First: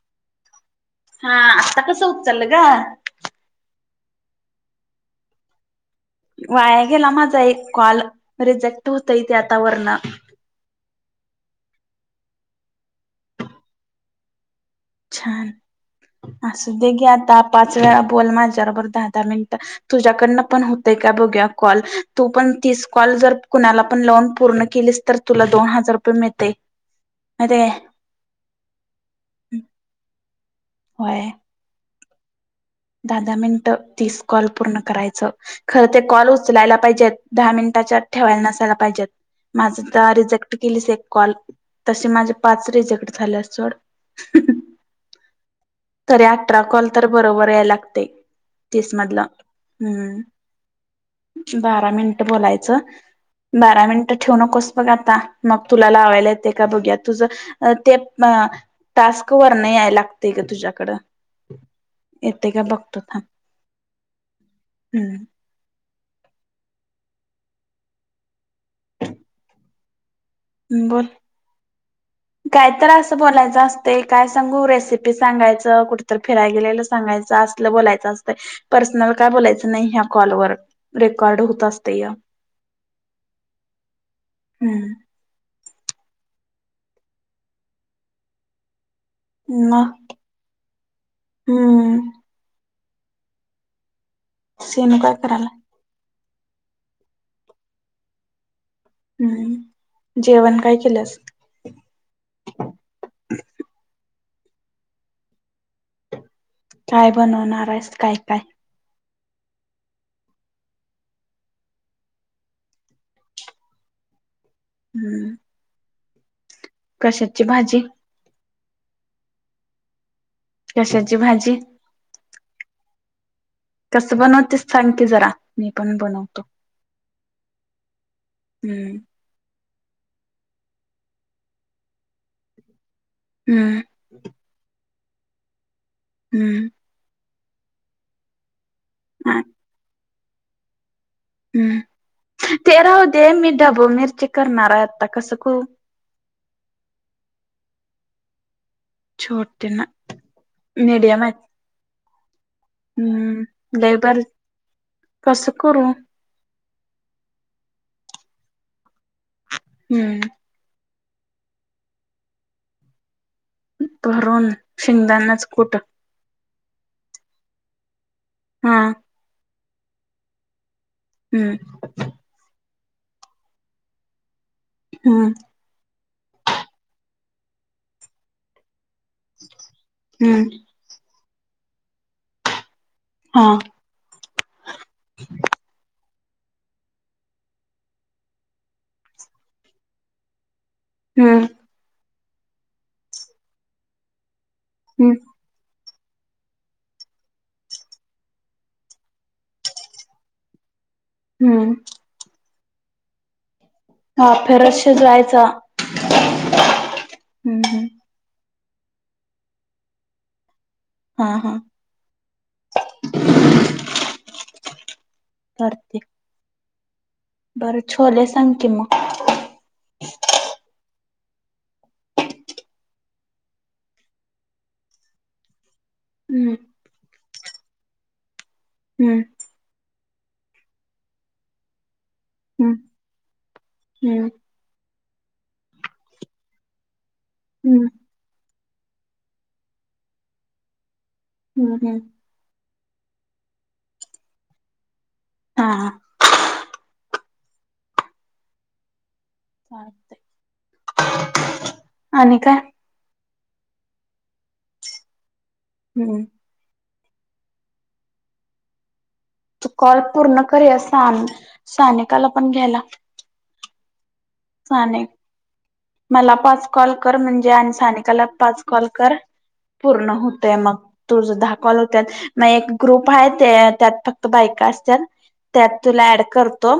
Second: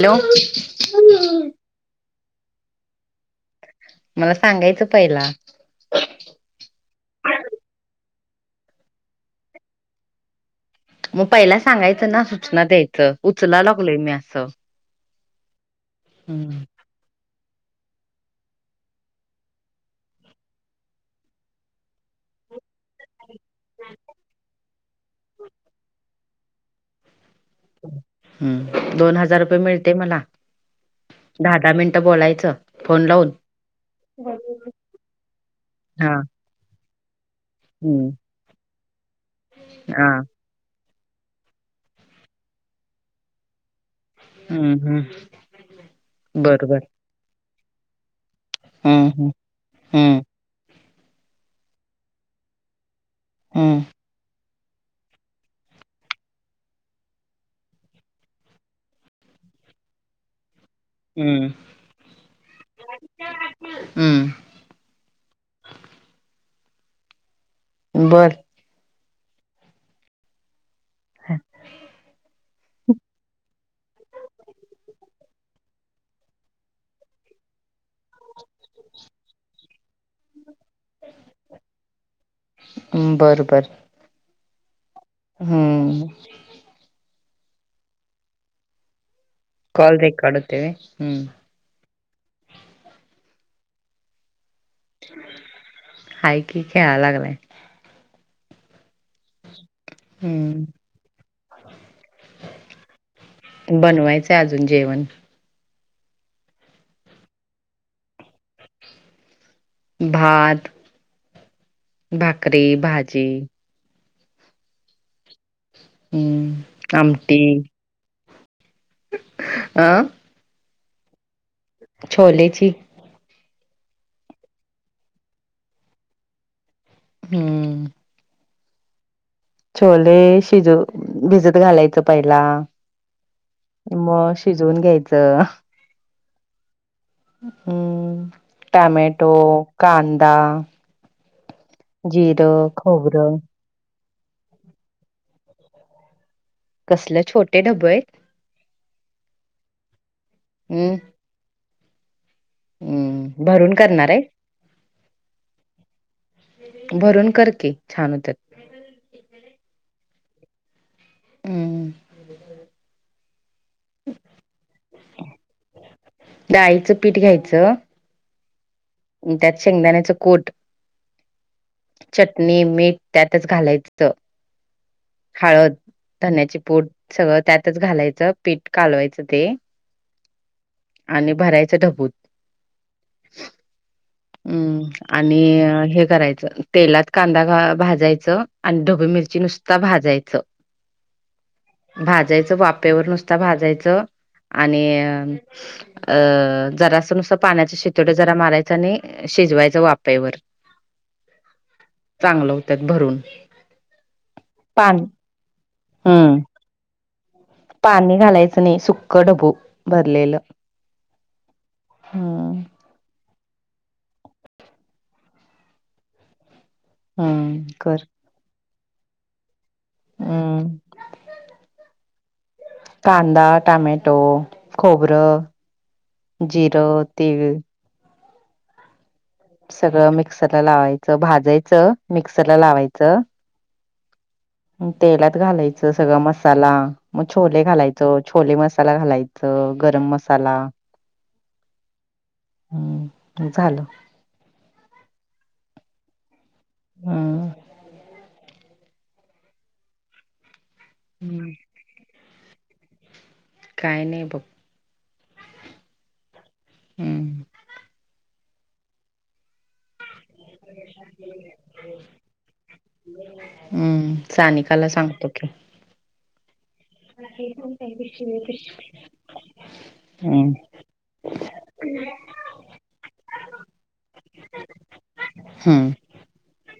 Hello! हा.. आता कसं उचल ग... मला सांगायचं पहिला. वाया गेला माझा एक कॉल रिजेक्ट होतय ते आता वरन. मग पहिला सांगायचं ना सूचना द्यायचं उचला लागलोय मी असं. छान.. हम्म असू दे की आता पाच वेळा बोल माझा बरोबर दहा -दहा मिनिट. तुझ्याकडन पण होतय का बघू कॉल, तू पण तीस कॉल जर कुणाला पण लावून पूर्ण केलीस तर तुला दोन हजार रुपये मिळतय.. अरे हम्म... दोन हजार रुपये मिळते मना. व्हय दहा -दहा मिनिटं बोलायचं. फोन दहा लावून -दहा मिनिटं तीस कॉल पूर्ण करायचं, खरं ते हा कॉल उचलायला पाहिजेत. दहा मिनिटाच्या हम्म ठेवायला नसायला पाहिजेत, हा माझं [inaudible] केलीस एक कॉल तसे माझे पाच रिझेक्ट झाले सोड ह्.. ह्.. हम्म.. हम्म... तरी अठरा बरोबर कॉल तर बरोबर याय लागतंय. हम्म तीसमधलं, हम्म हम्म.. बारा मिनट बोलायचं. हम्म बारा मिनट ठेव नकोस बघ आता, मग तुला लावायला येत का बघूया तुझं.. ते.. अ.. टास्क वरन याय लागतय ग.. तुझ्या कड.. हम्म हम्म येते का बघतो थांब, हम्म हम्म बरं बोल हा काय तर असं बोलायचं असते काय सांगू रेसिपी सांगायच. कुठ फिरायला गेलेल सांगयचं असलं बोलायचं पर्सनल बोलायचं तर नाही ह्या कॉलवर रेकॉर्ड होत असत या. बर बर हम्म हम्म मग कॉल रेकॉर्ड होतंय व्हव. हम्म हम्म.. ह्म्म्म त्यांन काय कराव लागतंय. आहे की खेळाय लागलाय. ह़.. ह़.. हम्म बनवायचंय अजून जेवण. काय बनवणार आहेस काय काय. भात भाकरी भाजी. हम्म. हम्म. कशाची भाजी. आ. कशाची भाजी? छोलेची. कसं बनवतेस सांग की जरा मी पण बनवतो. हम्म. हम्म. छोले शिजू भिजत घालायचं पहिला. हम्म. मग शिजवून घ्यायचं. हम्म. हम टमॅटो हा. कांदा. हम्म जिरं ते राहू दे खोबरं. मी मिरची करणार आहेत आता कसं करू. कसले छोटे डबे आहेत. छोटे नाही हम्म मीडियम आहेत. हम्म भरून करणार आहे. कसं करू भरून कर की छान होतात. हम्म. हम्म. भरून शेंगदाण्याचा कूट. डाळीचं पीठ घ्यायचं. हा. त्यात शेंगदाण्याचा कूट. हम्म. चटणी मीठ त्यातच घालायचं. हम्म. हळद ढाण्याची पुट सगळं त्यातच घालायचं पीठ कालवायचं. ते हम्म आणि भरायचा डब्यात. हा. ह. हम आणि हे करायचं तेलात कांदा भाजायचं आणि ढोबी मिरची नुसत. नुसता भाजायचं. हम्म. भाजायचं वाफेवर नुसता भाजायचं आणि हम्म अ जरासं नुसतं पाण्याचे शिंतोडे जरा मारायचा आणि शिजवायच्या वाफेवर. हम्म. चांगलं होत्यात भरून. वाफेवरच शिजवायचा. हम हम्म हम्म पाणी घालायचं नई सुक्कं ढबू भरलेलं. हा हा हम्म करते. हम्म बरं कर छोले सांग की मग. हम् कांदा टमॅटो खोबरं हम्म जिरं तीळ. हम्म. सगळं मिक्सरला लावायचं, भाजायचं, मिक्सरला हम्म लावायचं. हम्म. तेलात घालायचं सगळा मसाला म छोले हम्म घालायचं छोले मसाला घालायचं गरम मसाला हम् हम्. हम्म झालं. आ हा. हम. चालतंय. हम्म. आणि काय? काय नाय बघ. हम्म. हम्. तू कॉल पुर्ण कर ह्या साधी सानिकाला पण घ्याला हम्म सानिकाला सांगतो की. मला पाच कॉल कर म्हणजे आणि सानिकाला पाच कॉल कर. पूर्ण हम्म होतया मग. तुझं दहा कॉल होत्यात म एक ग्रुप हाय त्यात फक्त बायका असत्याल‌ त्यात हम्म तुला ऍड करतो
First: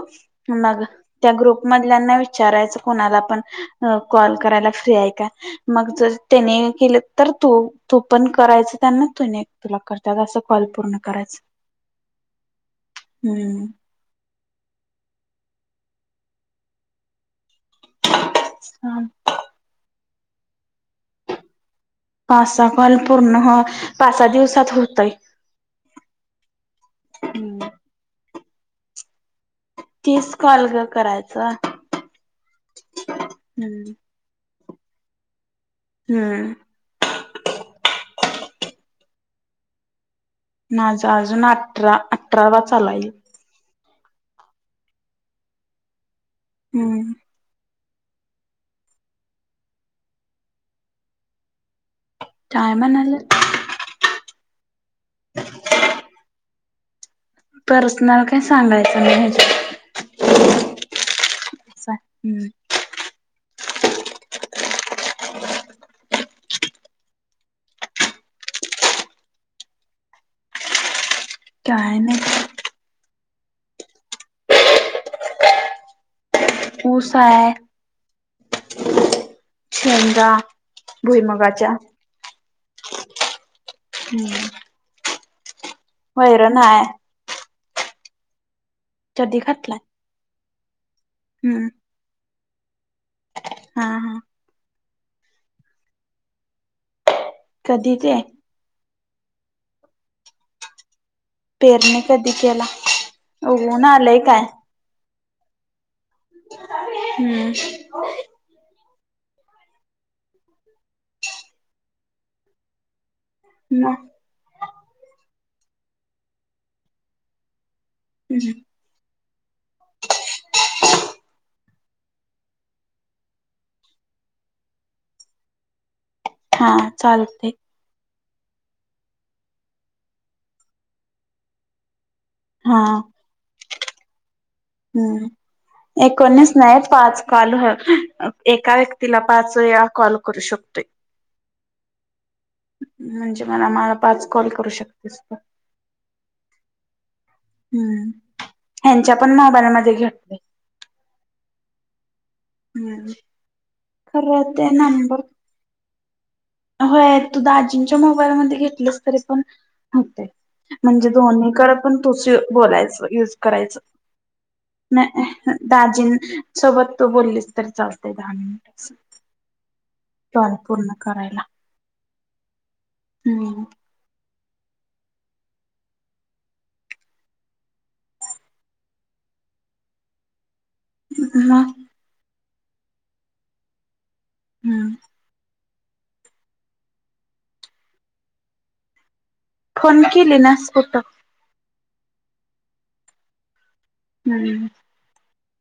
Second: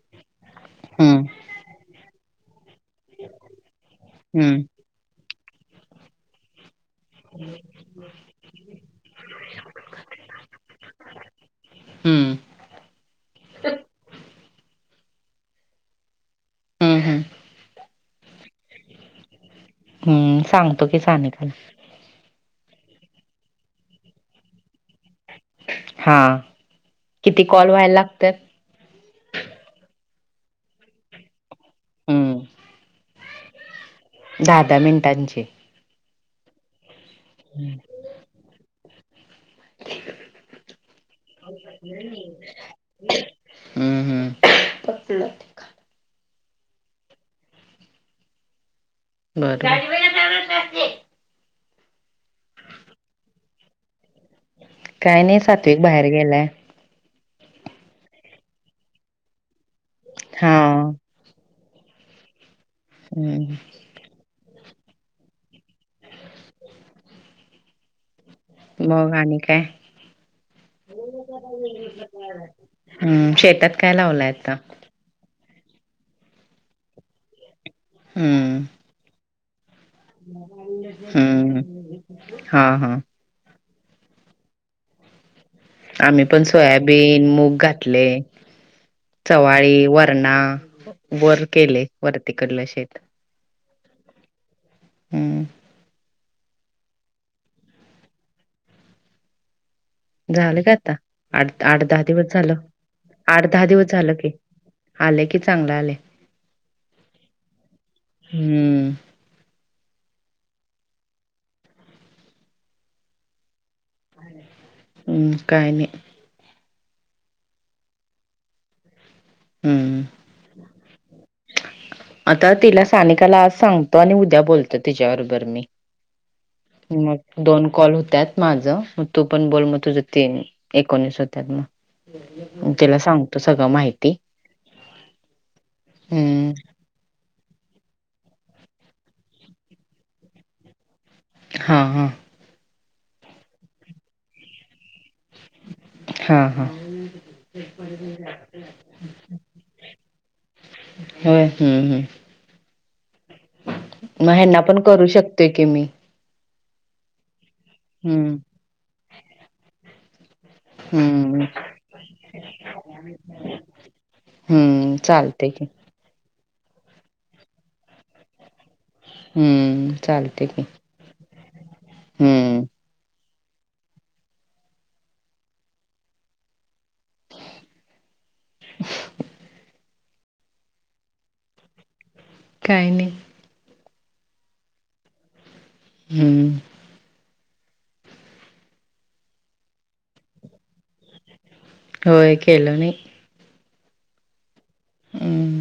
मग हम्म त्या ग्रुप मधल्यांना विचारायचं कोणाला पण अ कॉल हम्म करायला फ्री हाय का मग जर त्यानी केली तर तु तु पण करायचं त्यांना तुनी तूला करता करता कॉल पूर्ण करायच् हम्म. हम्म हुं हुं. सांग. हुम्म सांगतो की सानिकाला. पाच सा कॉल पूर्ण हं पाच सा दिवसात होतंय. हा किती कॉल व्हायला लागत्यात. तीस कॉल ग करायचं. हं. हम्म. दहा दहा मिनटांचे. हम्म. हम्म. माझा अजून अठरा अठरावा चालू आये. हम्म हम्म हम्म. बरं. काय म्हणालात? काय नाही सात्विक बाहेर गेलाय. पर्सनल काही सांगायचं नाही ह्याच्यात. हा. हम्म. हम्. मग आणि काय. काय नाही. हम्म शेतात काय लावलाय आता. ऊस आहे. हम्म. ह. भुईमगाच्या हम्म हा हा. हम्म. आम्ही पण वैरण हाय सोयाबीन मूग घातली आहे. कधी चवळी घातलाय वरणा वर हम्म केले वरतीकडलं शेत हा हा. हम्. कधीची आहे? झालं का आता आठ आठ पेरणी दहा कधी दिवस झालं केला आठ दहा उगवून दिवस झालं आलंय की. काय आलं की चांगल आलंय. हम्म. हम्म. ह. म ह काय नाही. ह् ह. हम्म. आता तिला सानिकाला आज सांगतो आणि उद्या बोलतो तिच्याबरोबर मी. हा मग चालतय दोन. कॉल होत्यात माझ मग तू पण बोल मग तुझ तीन एकोणीस होत्यात मग. हा तिला सांगतो सगळं माहिती. हम्म एकोणीस हम्म नाही पाच. कॉल हं एका व्यक्तीला पाच वेळा कॉल करू शकतोय हां हा. म्हणजे मला मला पाच कॉल करू शकतेस तू. हा हा. हम्म ह्यांच्या पण मोबाईल मध्ये घेतलं. हम्म. हम्. मग ह्याना पण करू शकते की मी. होय तू दाजींच्या हम्म मोबालमध्ये घेतलेस तरी पण होते. म्हणजे हम्म दोन्हीकड पण तुच बोलायचं युज करायचं. हम्म नाही चालते की दाजीं सोबत तू बोलीस तरी चालतंय दहा मिनटं. हम्म. टन पूर्ण करायला. हम्. हम्म. हं. मग. काही नाही. हम्. हम्म. फोन किली नायस कूट. होय केल नाही. हम्म. हमं.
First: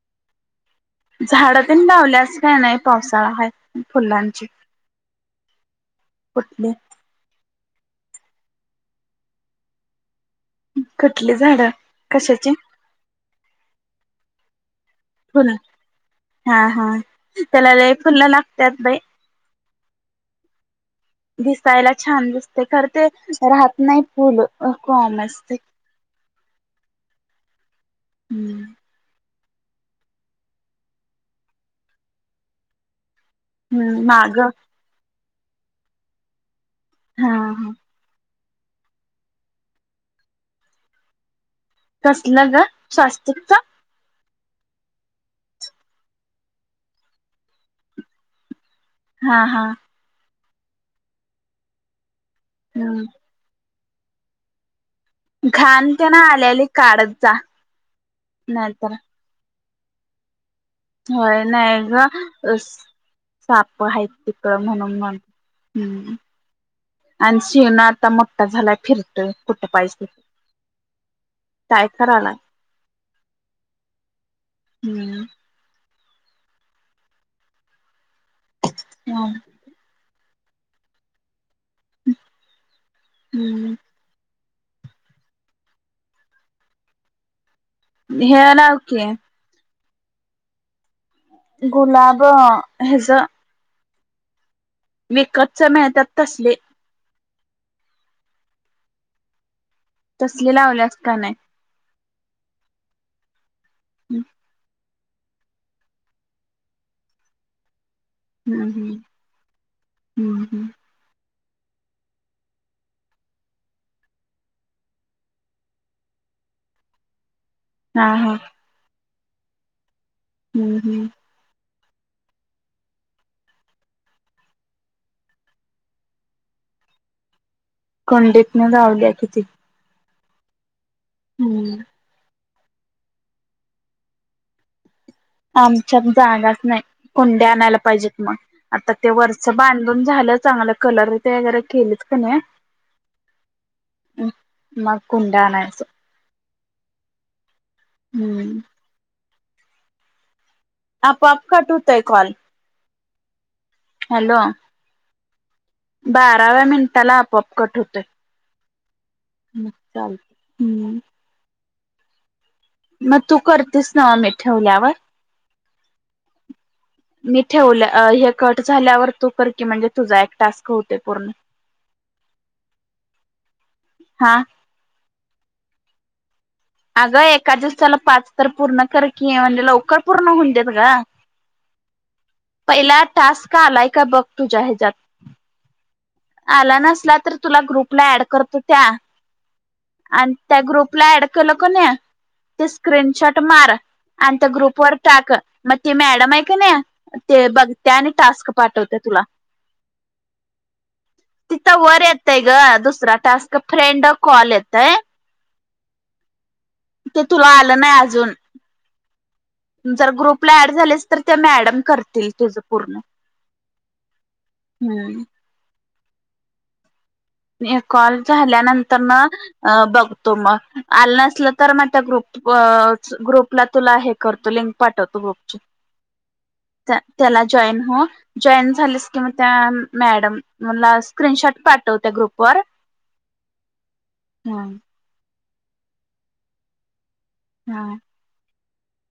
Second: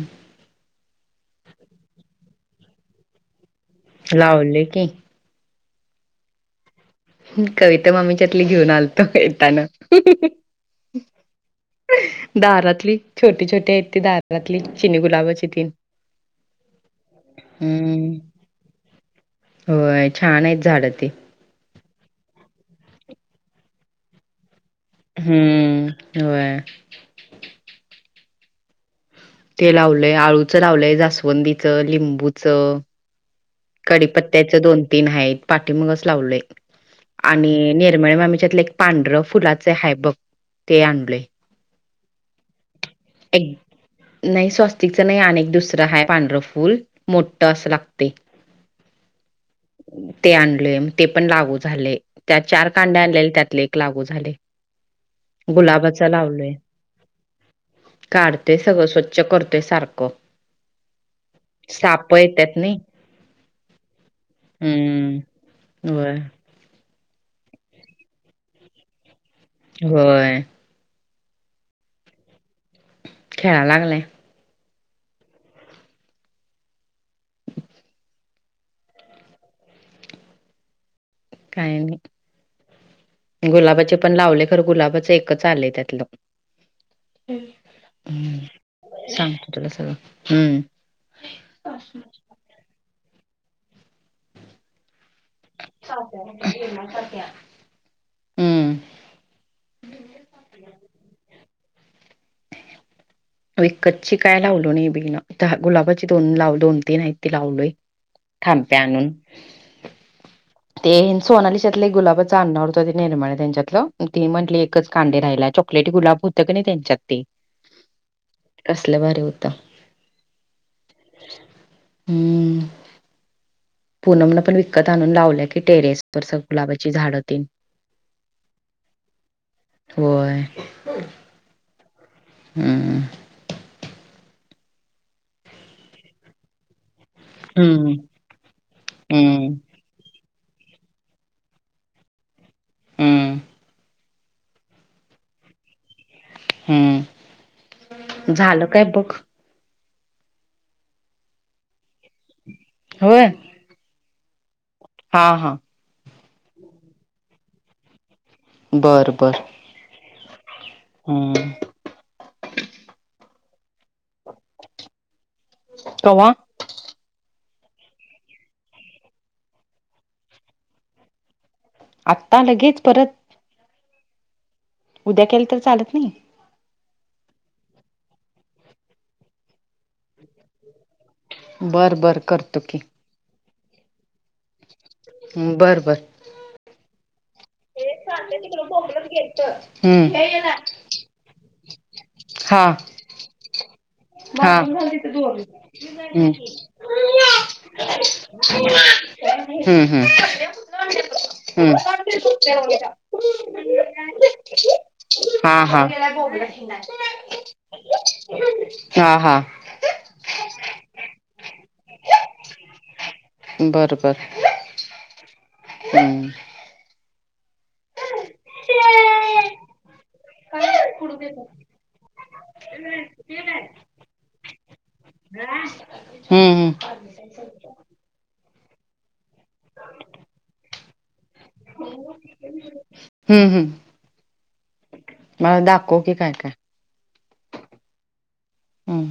झाडतेनं लावल्यास काही नाही पावसाळा हाय. फुलांची लावले की. कुठले? कविता मामीच्यातली घेऊन आलतो येतान. कुठली झाडं कशाची दारातली छोटी छोटी आहेत ती दार दरातली चिनी गुलाबाची फुल तीन. हा हा त्याला लय हम्म फुलं लागत्यात बाई. होय छान आहेत झाड ते. दिसायला छान दिसते खर ते राहत नाही फुल. कॉम असते हम्म व्हय. हुम. ते लावलंय अळूचं लावलंय जास्वंदीच लिंबूचा. माग कढीपत्त्याचे दोन-तीन आहेत पाठीमागे लावलंय. हा हा [unintelligible] त्यातलं एक पांढर फुलाचं आहे बघ ते आणलय. कसलं ग स्वस्त एक इकचा. नाही स्वस्तिकचा नाही आणि एक दुसरं एक आहे पांढर फुल मोठा असा लागतय. हा हा. ते आणले ते पण लागू झाले त्या चार कांड्या हम्म आलेल्या त्यातलं एक लागू झालंय. घाण गुलाबाचं ते ना लावलंय आलेली काढत जा काढते सगळं नाहीतर स्वच् चेक करतोय सारखं. माया नाय साप ग येत्यात नाही साप हायती. तर म्हणून मन हम्म होय. हुम. अनशेना आत्ता मोठा झालाय फिरतोय कुठे पाहिजे तिथं. होय टाईप करालाय. खेळा लागलाय. हुम. मंग. काय नाही हम्म गुलाबाची. पण लावलं तर गुलाबाचं एकच आलय त्यातलं हुम. हुम हे लाव की सांगते तुला सगळं हुम. गुलाब याचं. मेकअपचं ज्ञातेत तसले. मग पत्या. हम्म. तसले लावल्यास का, नाही. विकतची काय लावलं नाही बाईना, तर हा गुलाबाची दोन लावलो दोन तीन आहे ती लावलंय. हम्म थांबते हम्म आणून. हम्म हम्म तेन सोनाली त्यांच्यातलं एक गुलाबच आणणार होतो, आणि निर्मळ त्यांच्यातला पण ती म्हटली एकच कांदे राहिलाय, चॉकलेटी गुलाब होतं की नाय त्यांच्यात ते? हा हा. कसला भारी होत. हम्म हम्म. हम्म. पुनम न पण विकत आणून लावले की टेरेसवर सब गुलाबाची झाडतेन. कुंडीत न लावल्या किती. होय. हम्मं. हुम. आमच्यात जागाच नाही, कुंड्या आणायला हम्म पाहिजेत मग, आत्ता ते हम्म वरचं बांध बांधून झालं चांगलं, कलर ते जरा केलेत कनी. [inaudible] मग कुंड्या आणायचं? हम्म हम्म झालं काय बघ? आपोआप कट होतय कॉल. होय. हॅलो. हा हा. बाराव्या मिनिटाला आपोआप कट होतंय. बरं बरं. मग् चाल हम्म. हम्म. मग तु करतेस, नवे मी ठेवल्यावर. कव्हा मी ठेवल्या हे कट झाल्यावर तु, कर की म्हणजे तुझा एक टास्क होते पूर्ण. [unintelligible] आत्ता लगेच परत? हा. उद्या केलं तर चालत नाही. अगं! एका दिवसाला पाच तर पूर्ण कर की, म्हणजे लवकर पूर्ण होऊन देत ग, बर बर करतो की पहिला टास्क आलाय का बघ तुझ्या ह्याच्यात. हम्म बर बर. आला नसला तर, तुला ग्रुपला ऍड करतो त्या आणि हम्म त्या ग्रुप ग्रुपला ॲड केलो कणी, हा ते स्क्रीनशॉट मार. आणि त्या हा ग्रुपवर टाक, मग ति मॅडम आहे कणी ते बघते टास्क हम्म पाठवत तुला. हम्म हम्म. हम्म तिथं वर येतय ग दुसरा टास्क फ्रेंड कॉल येतय हा हा. [unintelligible] ते तुला आलं नाही अजून. हा, हा जर ग्रुपला ऍड झालेस, तर त्या मॅडम करतील तुझं पूर्ण. बरं - बरं हम्म हम् मी, एक कॉल झाल्यानंतर न अ बघतो म, आलं नसलं तर म त्या ग्रुप व च ग्रुपला तुला, हे करतो लिंक पाठवतो गुप हम्म - हम्म त्याला जॉईंट हो, जॉईन झालीस, की त्या मॅडमला स्क्रीन शॉट पाठव त्या ग्रुपवर, हम्म हम्म हम्म मला दाखव की काय - काय? हा हम्म